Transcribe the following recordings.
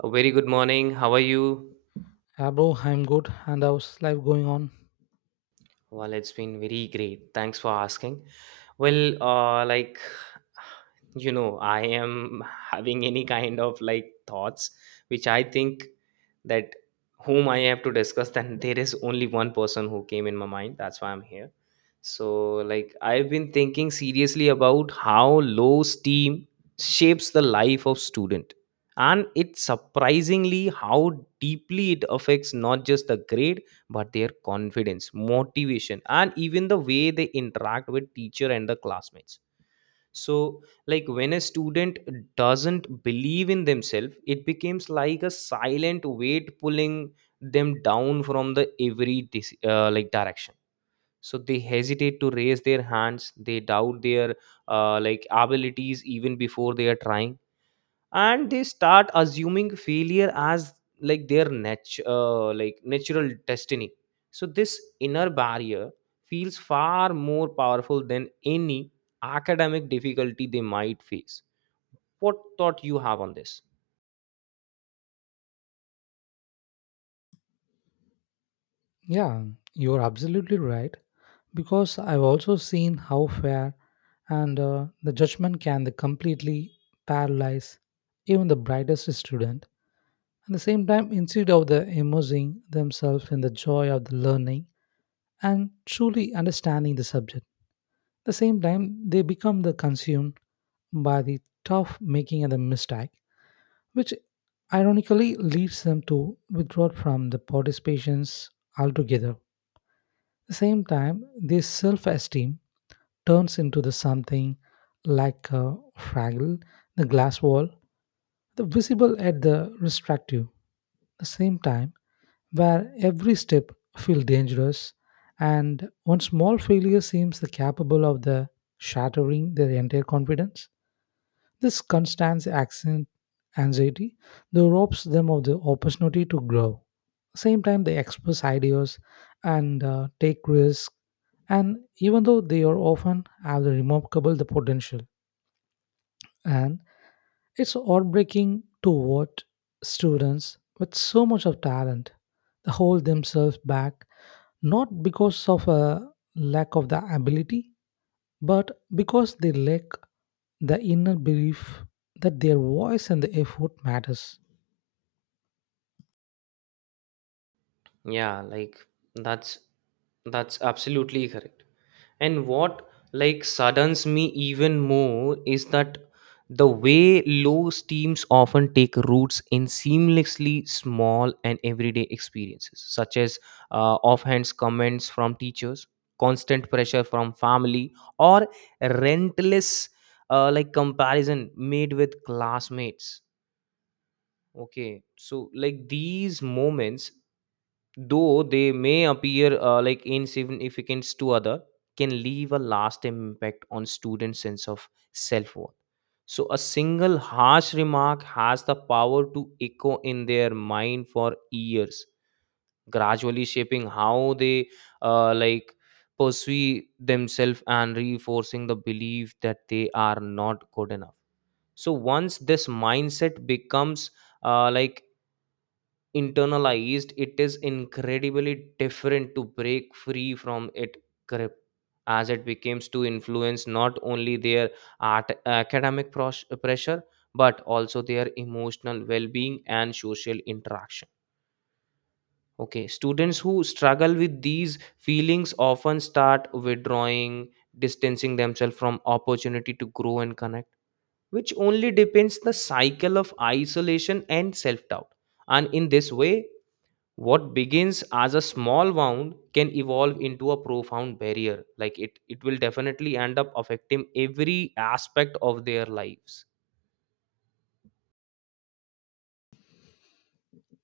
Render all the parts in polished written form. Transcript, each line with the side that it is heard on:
right: A very good morning. How are you?
left: Yeah, bro, I'm good. And how's life going on?
right: Well, it's been very great. Thanks for asking. Well, I am having any kind of like thoughts, which I think that whom I have to discuss, then there is only one person who came in my mind. That's why I'm here. So, like, I've been thinking seriously about how low steam shapes the life of student. And it's surprisingly how deeply it affects not just the grade but their confidence motivation and even the way they interact with teacher and the classmates, so like when a student doesn't believe in themselves, it becomes like a silent weight pulling them down from the every direction. So they hesitate to raise their hands, they doubt their abilities even before they are trying, and they start assuming failure as like their natural destiny. So this inner barrier feels far more powerful than any academic difficulty they might face. What thought you have on this?
left: Yeah, you're absolutely right. Because I've also seen how fair and the judgment can completely paralyze even the brightest student. At the same time, instead of the immersing themselves in the joy of the learning and truly understanding the subject, at the same time, they become the consumed by the tough making and the mistake which ironically leads them to withdraw from the participations altogether. At the same time, their self esteem turns into the something like a fraggle, the glass wall, the visible at the restrictive. At the same time, where every step feels dangerous and one small failure seems the capable of the shattering their entire confidence. This constant accent anxiety though robs them of the opportunity to grow. Same time they express ideas and take risks, and even though they are often have the remarkable the potential, and it's heartbreaking to watch students with so much of talent they hold themselves back not because of a lack of the ability but because they lack the inner belief that their voice and the effort matters.
right: Yeah, like that's that's absolutely correct. And what like saddens me even more is that the way low steams often take roots in seamlessly small and everyday experiences, such as offhand comments from teachers, constant pressure from family, or relentless comparison made with classmates. Okay, so like these moments, though they may appear insignificant to other, can leave a lasting impact on students sense of self-worth. So a single harsh remark has the power to echo in their mind for years, gradually shaping how they uh, like pursue themselves and reinforcing the belief that they are not good enough. So once this mindset becomes uh, like internalized, it is incredibly different to break free from its grip, as it becomes to influence not only their art pressure but also their emotional well-being and social interaction. Okay, students who struggle with these feelings often start withdrawing, distancing themselves from opportunity to grow and connect, which only depends the cycle of isolation and self-doubt. And in this way, what begins as a small wound can evolve into a profound barrier, like it will definitely end up affecting every aspect of their lives.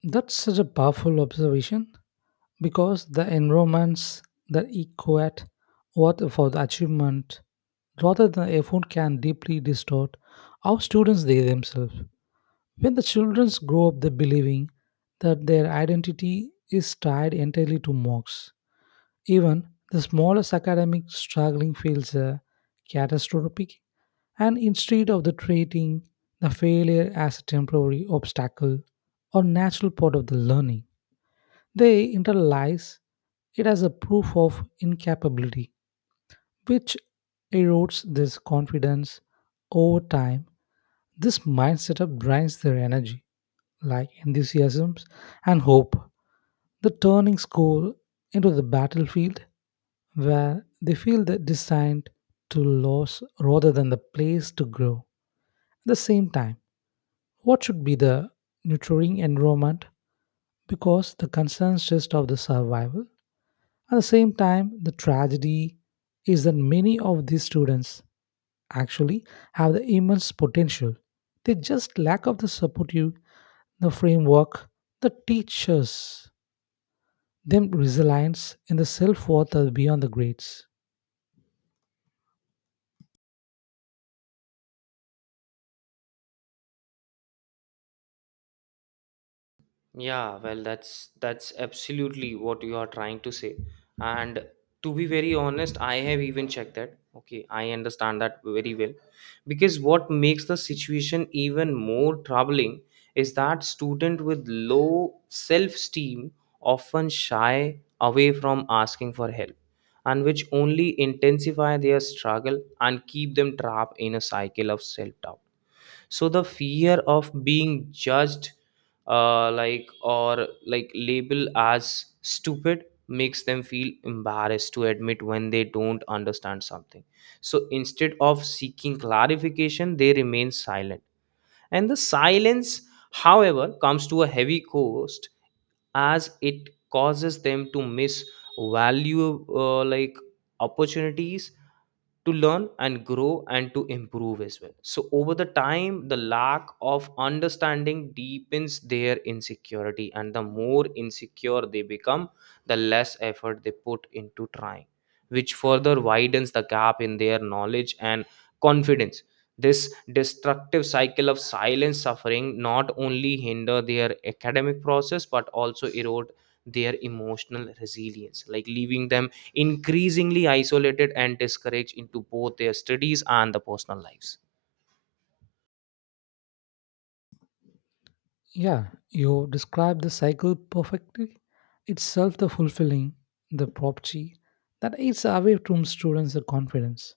left: That's such a powerful observation because the environments that equate what for the achievement rather than effort can deeply distort how students they themselves. When the children grow up they believing that their identity is tied entirely to marks, even the smallest academic struggling feels catastrophic. And instead of the treating the failure as a temporary obstacle or natural part of the learning, they internalize it as a proof of incapability, which erodes this confidence over time. This mindset up drains their energy, like enthusiasms and hope. The turning school into the battlefield where they feel the designed to lose rather than the place to grow. At the same time, what should be the nurturing environment? Because the concerns just of the survival. At the same time, the tragedy is that many of these students actually have the immense potential. They just lack of the supportive, the framework, the teachers, them resilience and the self-worth are beyond the grades.
right: Yeah, well, that's absolutely what you are trying to say. And to be very honest, I have even checked that. Okay, I understand that very well. Because what makes the situation even more troubling is that student with low self-esteem often shy away from asking for help, and which only intensify their struggle and keep them trapped in a cycle of self-doubt. So the fear of being judged or labeled as stupid makes them feel embarrassed to admit when they don't understand something. So instead of seeking clarification, they remain silent, and the silence however comes to a heavy cost, as it causes them to miss value opportunities to learn and grow and to improve as well. So over the time, the lack of understanding deepens their insecurity, and the more insecure they become, the less effort they put into trying, which further widens the gap in their knowledge and confidence. This destructive cycle of silent suffering not only hinder their academic process but also erode their emotional resilience, like leaving them increasingly isolated and discouraged into both their studies and the personal lives.
left: Yeah, you described the cycle perfectly. Itself the fulfilling, the property that eats away from students the confidence.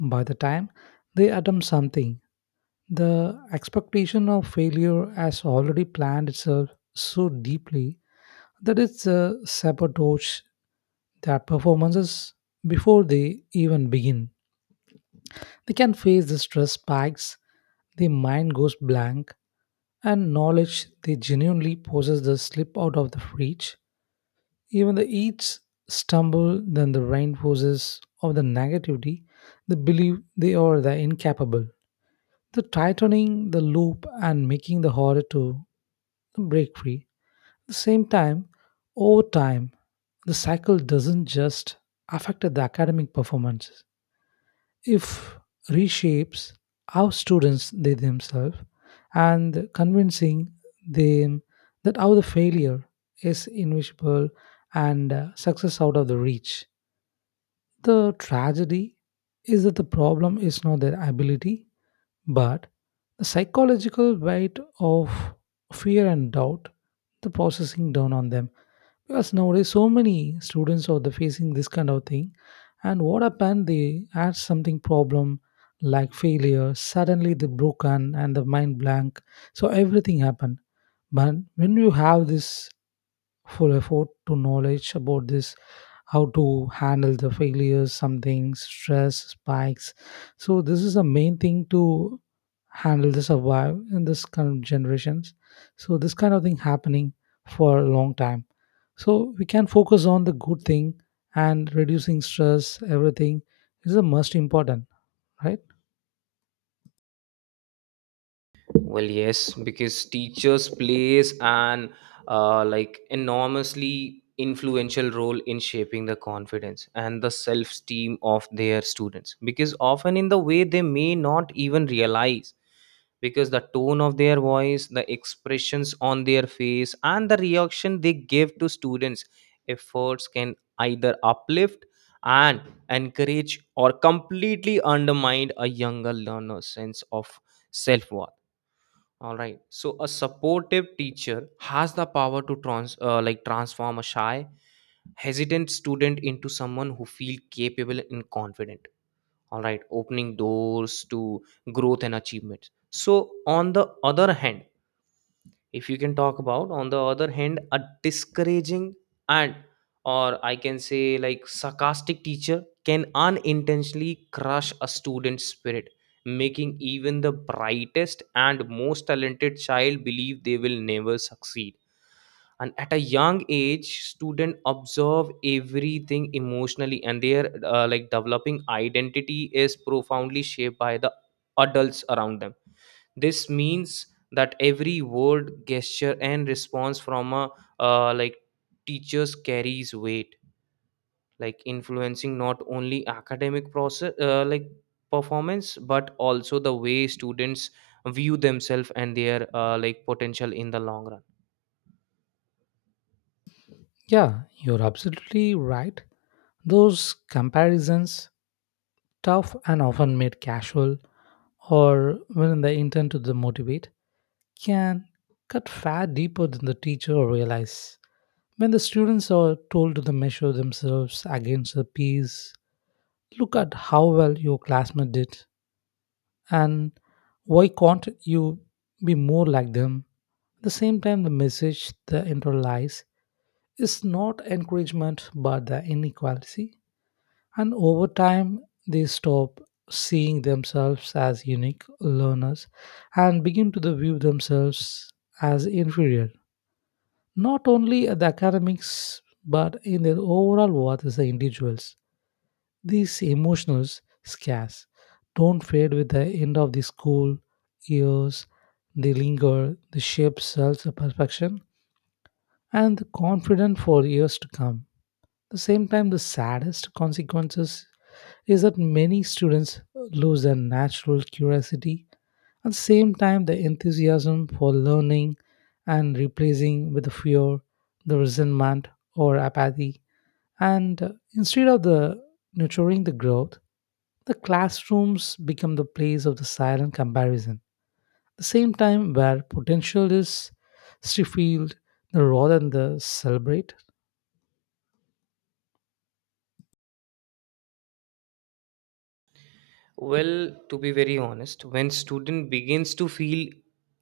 left: By the time they attempt something, the expectation of failure has already planned itself so deeply that it's a sabotage their performances before they even begin. They can face the stress spikes, the mind goes blank, and knowledge they genuinely possess the slip out of the reach. Even the each stumble then the reinforces of the negativity, they believe they are the incapable, the tightening the loop and making the harder to break free. At the same time, over time, the cycle doesn't just affect the academic performances. If reshapes how students they themselves and convincing them that how the failure is invisible and success out of the reach. The tragedy is that the problem is not their ability, but the psychological weight of fear and doubt, the processing down on them. Because nowadays, so many students are the facing this kind of thing, and what happened? They had something problem like failure. Suddenly, they broken and the mind blank. So everything happened. But when you have this full effort to knowledge about this how to handle the failures something stress spikes, so this is the main thing to handle the survive in this kind of generations. So this kind of thing happening for a long time, so we can focus on the good thing, and reducing stress everything is the most important, right?
right: Well, yes, because teachers plays an enormously influential role in shaping the confidence and the self-esteem of their students. Because often in the way they may not even realize, because the tone of their voice, the expressions on their face, and the reaction they give to students' efforts can either uplift and encourage or completely undermine a younger learner's sense of self-worth, all right. So a supportive teacher has the power to transform a shy, hesitant student into someone who feel capable and confident. All right, opening doors to growth and achievements. So on the other hand, if you can talk about on the other hand, a discouraging and or I can say like sarcastic teacher can unintentionally crush a student's spirit, making even the brightest and most talented child believe they will never succeed. And at a young age, student observe everything emotionally, and their developing identity is profoundly shaped by the adults around them. This means that every word gesture and response from a uh, like teachers carries weight, like influencing not only academic process like performance but also the way students view themselves and their potential in the long run.
left: Yeah, you're absolutely right. Those comparisons tough and often made casual or when the intent to motivate can cut far deeper than the teacher realizes. When the students are told to measure themselves against the peers, look at how well your classmate did and why can't you be more like them? At the same time, the message the internalized is not encouragement but the inequality. And over time, they stop seeing themselves as unique learners and begin to the view themselves as inferior, not only at the academics, but in their overall worth as the individuals. These emotional scars don't fade with the end of the school years. They linger, they shape self-perfection and the confidence for years to come. At the same time, the saddest consequences is that many students lose their natural curiosity, at the same time the enthusiasm for learning, and replacing with the fear, the resentment, or apathy. And instead of the nurturing the growth, the classrooms become the place of the silent comparison, the same time where potential is stifled rather than the celebrate.
right: Well, to be very honest, when student begins to feel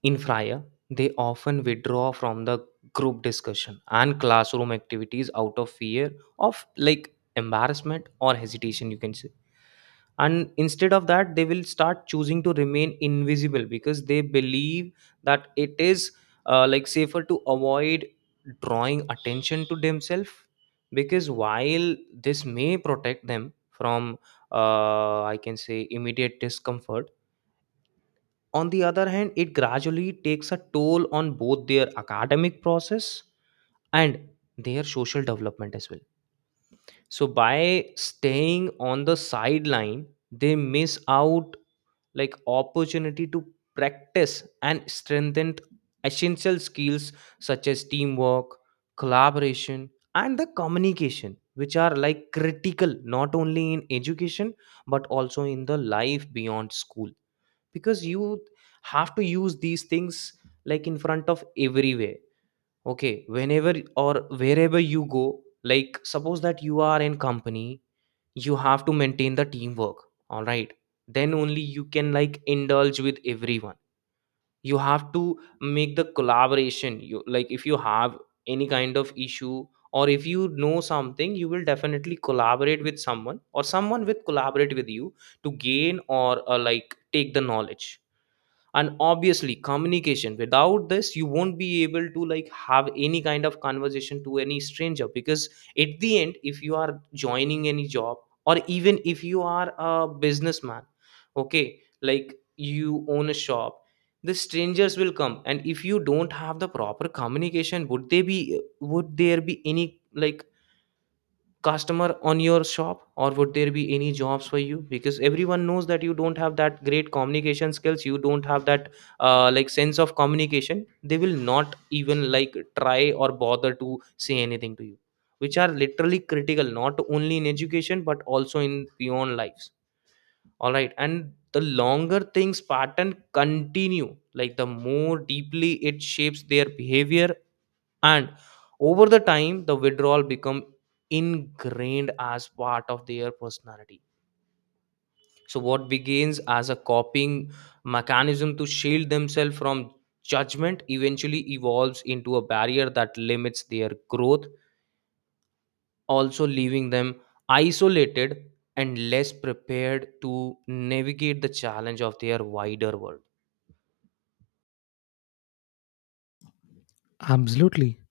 right: inferior, they often withdraw from the group discussion and classroom activities out of fear of like embarrassment or hesitation, you can say. And instead of that, they will start choosing to remain invisible because they believe that it is safer to avoid drawing attention to themselves. Because while this may protect them from I can say immediate discomfort, on the other hand it gradually takes a toll on both their academic process and their social development as well. So by staying on the sideline, they miss out like opportunity to practice and strengthen essential skills such as teamwork, collaboration, and the communication, which are like critical not only in education but also in the life beyond school. Because you have to use these things like in front of everywhere. Okay, whenever or wherever you go, like suppose that you are in company, you have to maintain the teamwork, all right? Then only you can like indulge with everyone. You have to make the collaboration. You like, if you have any kind of issue, or if you know something, you will definitely collaborate with someone or someone will collaborate with you to gain or take the knowledge. And obviously communication, without this you won't be able to like have any kind of conversation to any stranger. Because at the end, if you are joining any job or even if you are a businessman, okay, like you own a shop, the strangers will come. And if you don't have the proper communication, would there be any like customer on your shop, or would there be any jobs for you? Because everyone knows that you don't have that great communication skills, you don't have that sense of communication. They will not even like try or bother to say anything to you, which are literally critical not only in education but also in beyond lives. All right, and the longer things pattern continue, like the more deeply it shapes their behavior. And over the time, the withdrawal become ingrained as part of their personality. So what begins as a coping mechanism to shield themselves from judgment eventually evolves into a barrier that limits their growth, also leaving them isolated and less prepared to navigate the challenge of their wider world.
left: Absolutely.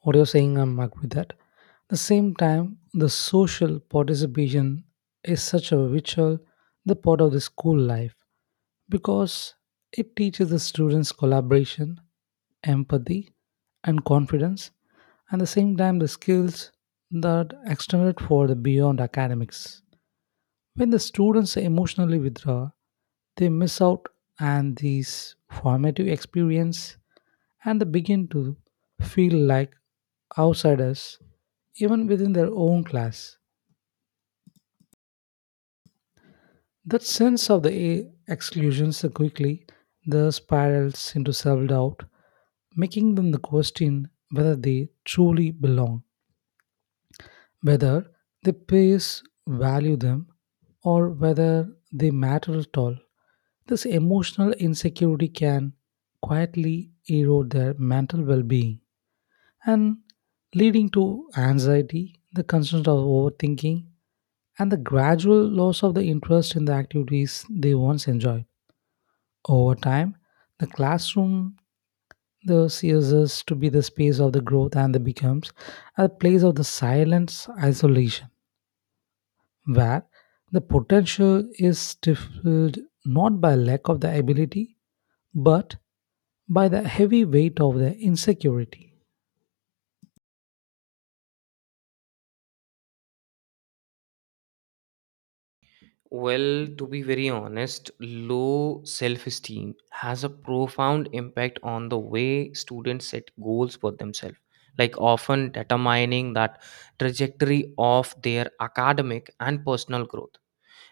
left: What you're saying, I'm agree with that. At the same time, the social participation is such a vital the part of the school life, because it teaches the students collaboration, empathy, and confidence, and at the same time the skills that extended for the beyond academics. When the students emotionally withdraw, they miss out on these formative experience and they begin to feel like outsiders even within their own class. That sense of the exclusions so quickly the spirals into self-doubt, making them the question whether they truly belong, whether their peers value them, or whether they matter at all. This emotional insecurity can quietly erode their mental well-being, and leading to anxiety, the constant of overthinking, and the gradual loss of the interest in the activities they once enjoyed. Over time, the classroom the ceases to be the space of the growth and the becomes a place of the silence isolation where the potential is stifled not by lack of the ability but by the heavy weight of the insecurity.
right: Well, to be very honest, low self esteem has a profound impact on the way students set goals for themselves, like often determining that trajectory of their academic and personal growth.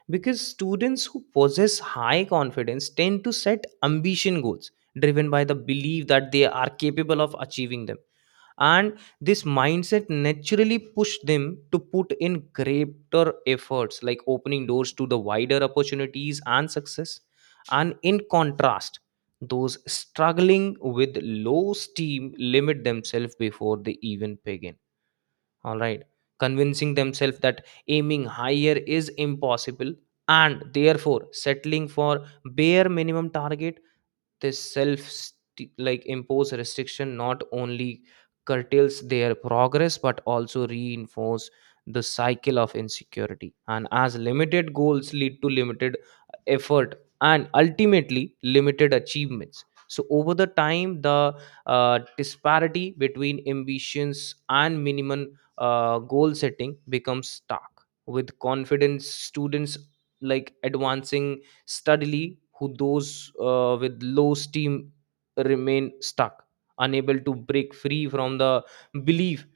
right: Because students who possess high confidence tend to set ambition goals, driven by the belief that they are capable of achieving them, and this mindset naturally pushed them to put in greater efforts, like opening doors to the wider opportunities and success. And in contrast, those struggling with low steam limit themselves before they even begin, all right, convincing themselves that aiming higher is impossible and therefore settling for bare minimum target. This self st- like impose restriction not only curtails their progress but also reinforce the cycle of insecurity. And as limited goals lead to limited effort and ultimately limited achievements, so over the time, the disparity between ambitions and minimum goal setting becomes stark, with confidence students like advancing steadily, who those with low steam remain stuck, unable to break free from the belief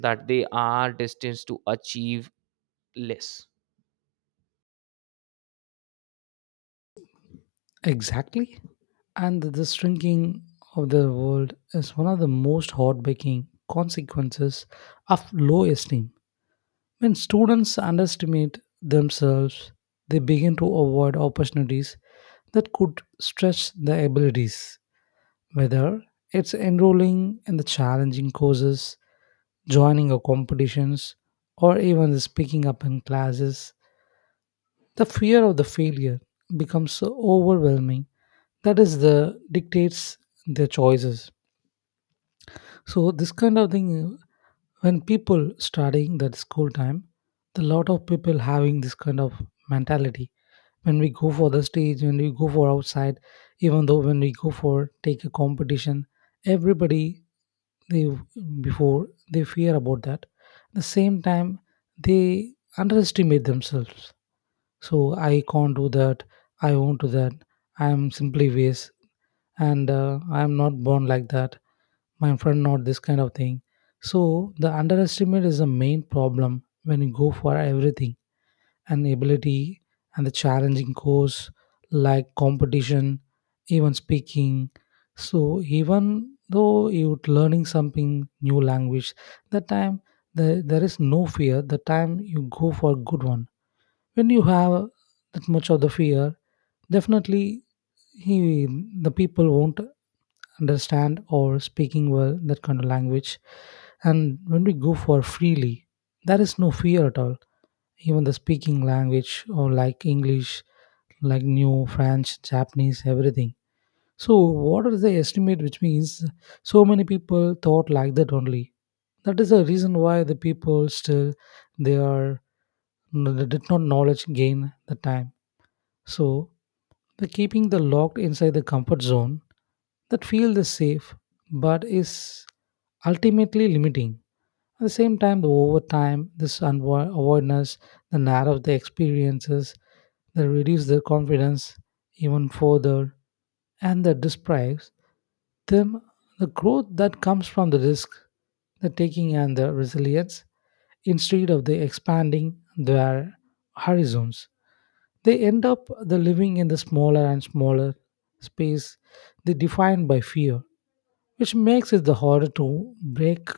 right: that they are destined to achieve less.
left: Exactly. And the shrinking of the world is one of the most heartbreaking consequences of low esteem. When students underestimate themselves, they begin to avoid opportunities that could stretch their abilities, whether it's enrolling in the challenging courses, joining a competitions, or even speaking up in classes. The fear of the failure becomes so overwhelming that is the dictates their choices. So this kind of thing, when people studying that school time, the lot of people having this kind of mentality. When we go for the stage, when we go for outside, even though when we go for take a competition, everybody they before they fear about that. The same time they underestimate themselves. So I can't do that. I won't do that. I am simply waste, and I am not born like that. My friend not this kind of thing. So the underestimate is the main problem when you go for everything and ability and the challenging course, like competition, even speaking. So even though you're learning something new language, that time there is no fear the time you go for good one. When you have that much of the fear, definitely he the people won't understand or speaking well that kind of language. And when we go for freely, there is no fear at all, even the speaking language or like English, like new French, Japanese, everything. So what is the estimate which means so many people thought like that only. That is the reason why the people still they are they did not knowledge gain the time. So the keeping the locked inside the comfort zone that feel the safe, but is ultimately limiting. At the same time, the over time, this awareness, the narrow the experiences, they reduce their confidence even further, and that deprives them the growth that comes from the risk, the taking, and the resilience. Instead of the expanding their horizons, they end up the living in the smaller and smaller space they defined by fear which makes it the harder to break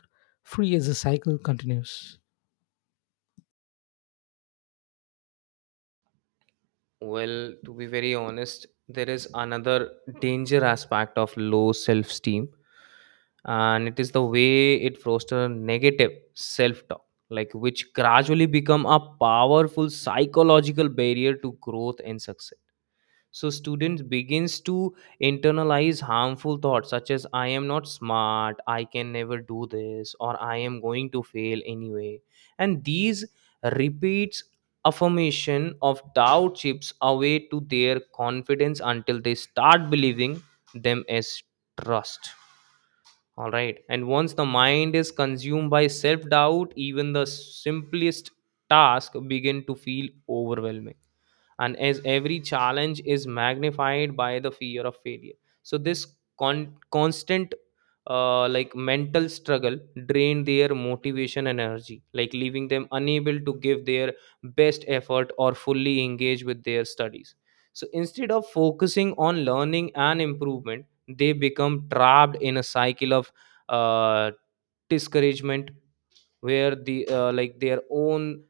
left: free as the cycle continues.
right: Well, to be very honest, there is another danger aspect of low self esteem, and it is the way it fosters negative self talk, like which gradually become a powerful psychological barrier to growth and success. So students begins to internalize harmful thoughts such as I am not smart, I can never do this, or I am going to fail anyway. And these repeats affirmation of doubt chips away to their confidence until they start believing them as trust. All right, and once the mind is consumed by self doubt, even the simplest task begin to feel overwhelming, and as every challenge is magnified by the fear of failure. So this con- constant like mental struggle drain their motivation and energy, like leaving them unable to give their best effort or fully engage with their studies. So instead of focusing on learning and improvement, they become trapped in a cycle of uh, discouragement, where the their own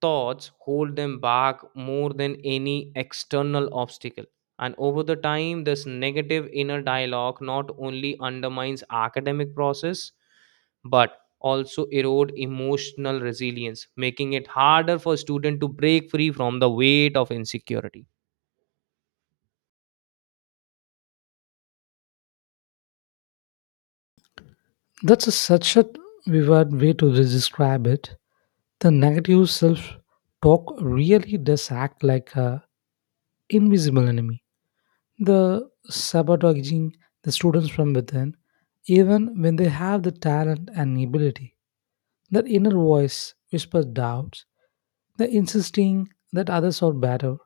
right: thoughts hold them back more than any external obstacle. And over the time, this negative inner dialogue not only undermines academic process, but also erode emotional resilience, making it harder for student to break free from the weight of insecurity.
left: That's a, such a vivid way to describe it. The negative self talk really does act like an invisible enemy. The sabotaging the students from within, even when they have the talent and ability. That inner voice whispers doubts, the insisting that others are better,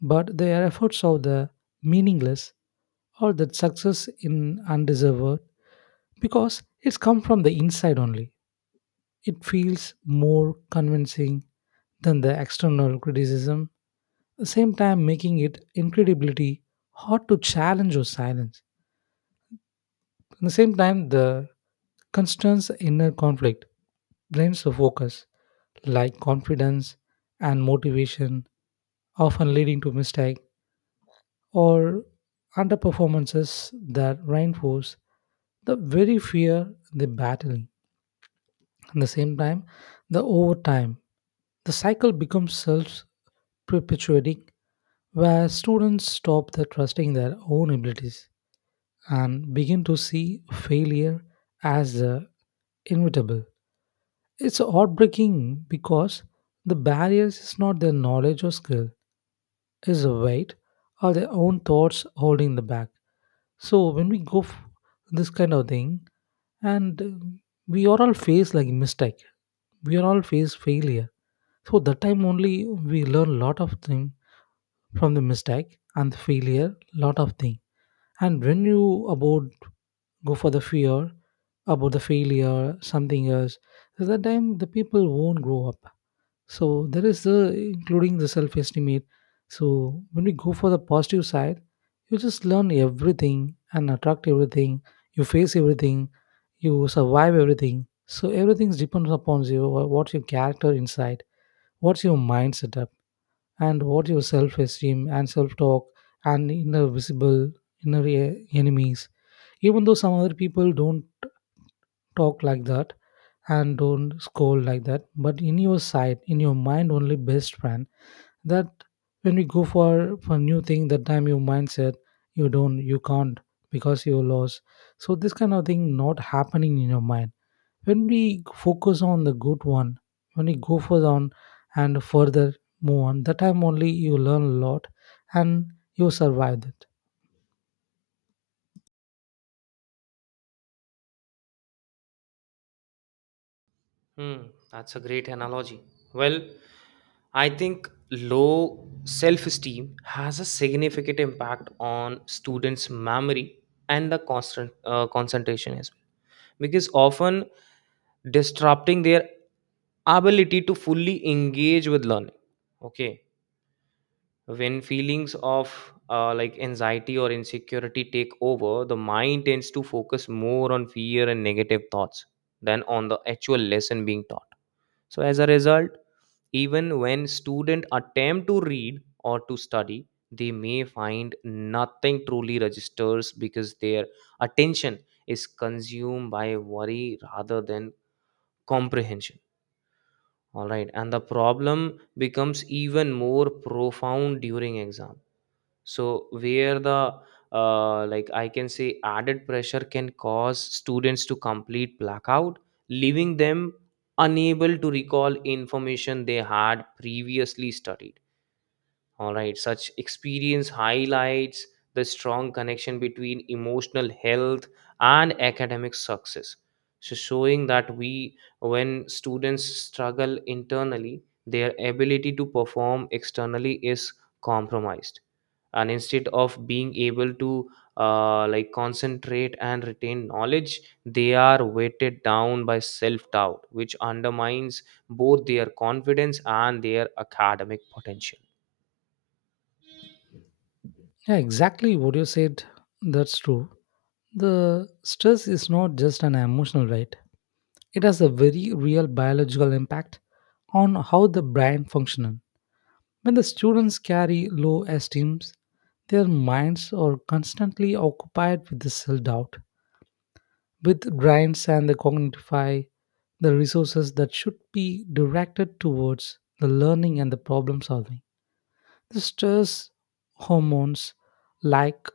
left: but their efforts are the meaningless or that success in undeserved because it's come from the inside only. It feels more convincing than the external criticism, at the same time making it incredibly hard to challenge or silence. At the same time, the constant inner conflict blames the focus, like confidence and motivation, often leading to mistake or underperformances that reinforce the very fear they battle. At the same time, the overtime, the cycle becomes self perpetuating, where students stop the trusting their own abilities and begin to see failure as the inevitable. It's heartbreaking because the barriers is not their knowledge or skill, is the weight or their own thoughts holding them back. So when we go this kind of thing, and we are all face like mistake, we are all face failure. So that time only we learn lot of thing from the mistake and the failure, lot of thing. And when you about go for the fear about the failure, something else, at that time the people won't grow up. So there is the including the self estimate. So when we go for the positive side, you just learn everything and attract everything. You face everything, you survive everything. So everything depends upon you. What's your character inside? What's your mind setup? And what your self esteem and self talk and inner visible inner enemies. Even though some other people don't talk like that and don't scold like that, but in your side, in your mind, only best friend that when we go for new thing that time your mindset you don't you can't because you lost. So this kind of thing not happening in your mind when we focus on the good one, when we go further on and further move on, that time only you learn a lot and you survived it.
right: Hmm, that's a great analogy. Well, I think low self esteem has a significant impact on students' memory and the constant concentration as well, because often disrupting their ability to fully engage with learning. Okay, when feelings of anxiety or insecurity take over, the mind tends to focus more on fear and negative thoughts than on the actual lesson being taught. So, as a result, even when students attempt to read or to study, they may find nothing truly registers because their attention is consumed by worry rather than comprehension. All right, and the problem becomes even more profound during exam. So where the I can say added pressure can cause students to complete blackout, leaving them unable to recall information they had previously studied. All right, such experience highlights the strong connection between emotional health and academic success. So, showing that we, when students struggle internally, their ability to perform externally is compromised. And instead of being able to concentrate and retain knowledge, they are weighted down by self doubt, which undermines both their confidence and their academic potential.
left: Yeah, exactly what you said, that's true. The stress is not just an emotional, right? It has a very real biological impact on how the brain functions. When the students carry low esteem, their minds are constantly occupied with the self doubt, with drains and the cognitify, the resources that should be directed towards the learning and the problem solving. The stress hormones like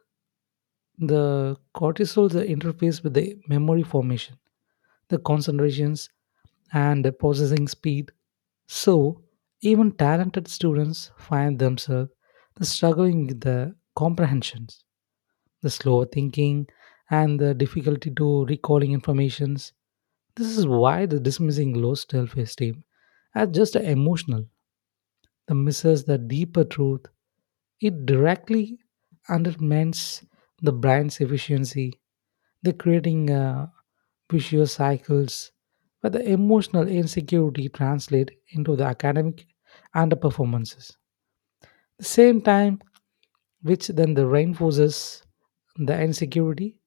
left: the cortisol the interface with the memory formation, the concentrations and processing speed. So, even talented students find themselves struggling with the comprehensions, the slower thinking, and the difficulty to recalling informations. This is why the dismissing low self-esteem as just emotional, the misses the deeper truth. It directly undermines the brain's efficiency they're creating vicious cycles where the emotional insecurity translates into the academic and the performances. The same time, which then the reinforces the insecurity,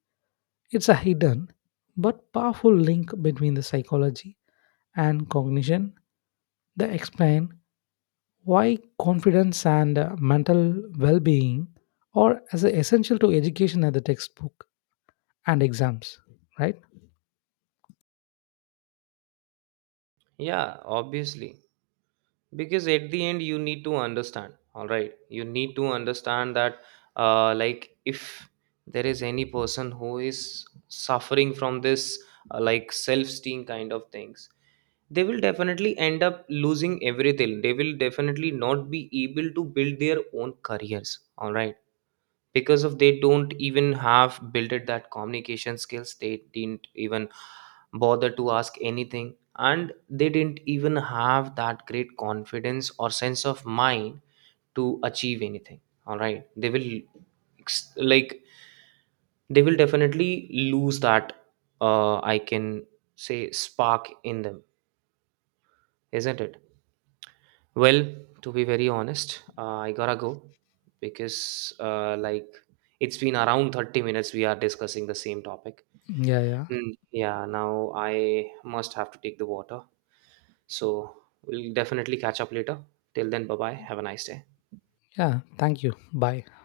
left: it's a hidden but powerful link between the psychology and cognition that explain why confidence and mental well-being are as essential to education as the textbook and exams. Right?
right: Yeah, obviously. Because at the end, you need to understand. All right. You need to understand that, if there is any person who is suffering from this, self esteem kind of things, they will definitely end up losing everything. They will definitely not be able to build their own careers. All right, because of they don't even have built that communication skills, they didn't even bother to ask anything, and they didn't even have that great confidence or sense of mind to achieve anything. All right, they will ex- like they will definitely lose that I can say spark in them, isn't it? Well, to be very honest, I gotta go because, it's been around 30 minutes we are discussing the same topic.
left: Yeah, yeah.
right: Mm, yeah, now I must have to take the water. So we'll definitely catch up later. Till then, bye bye. Have a nice day.
left: Yeah. Thank you. Bye.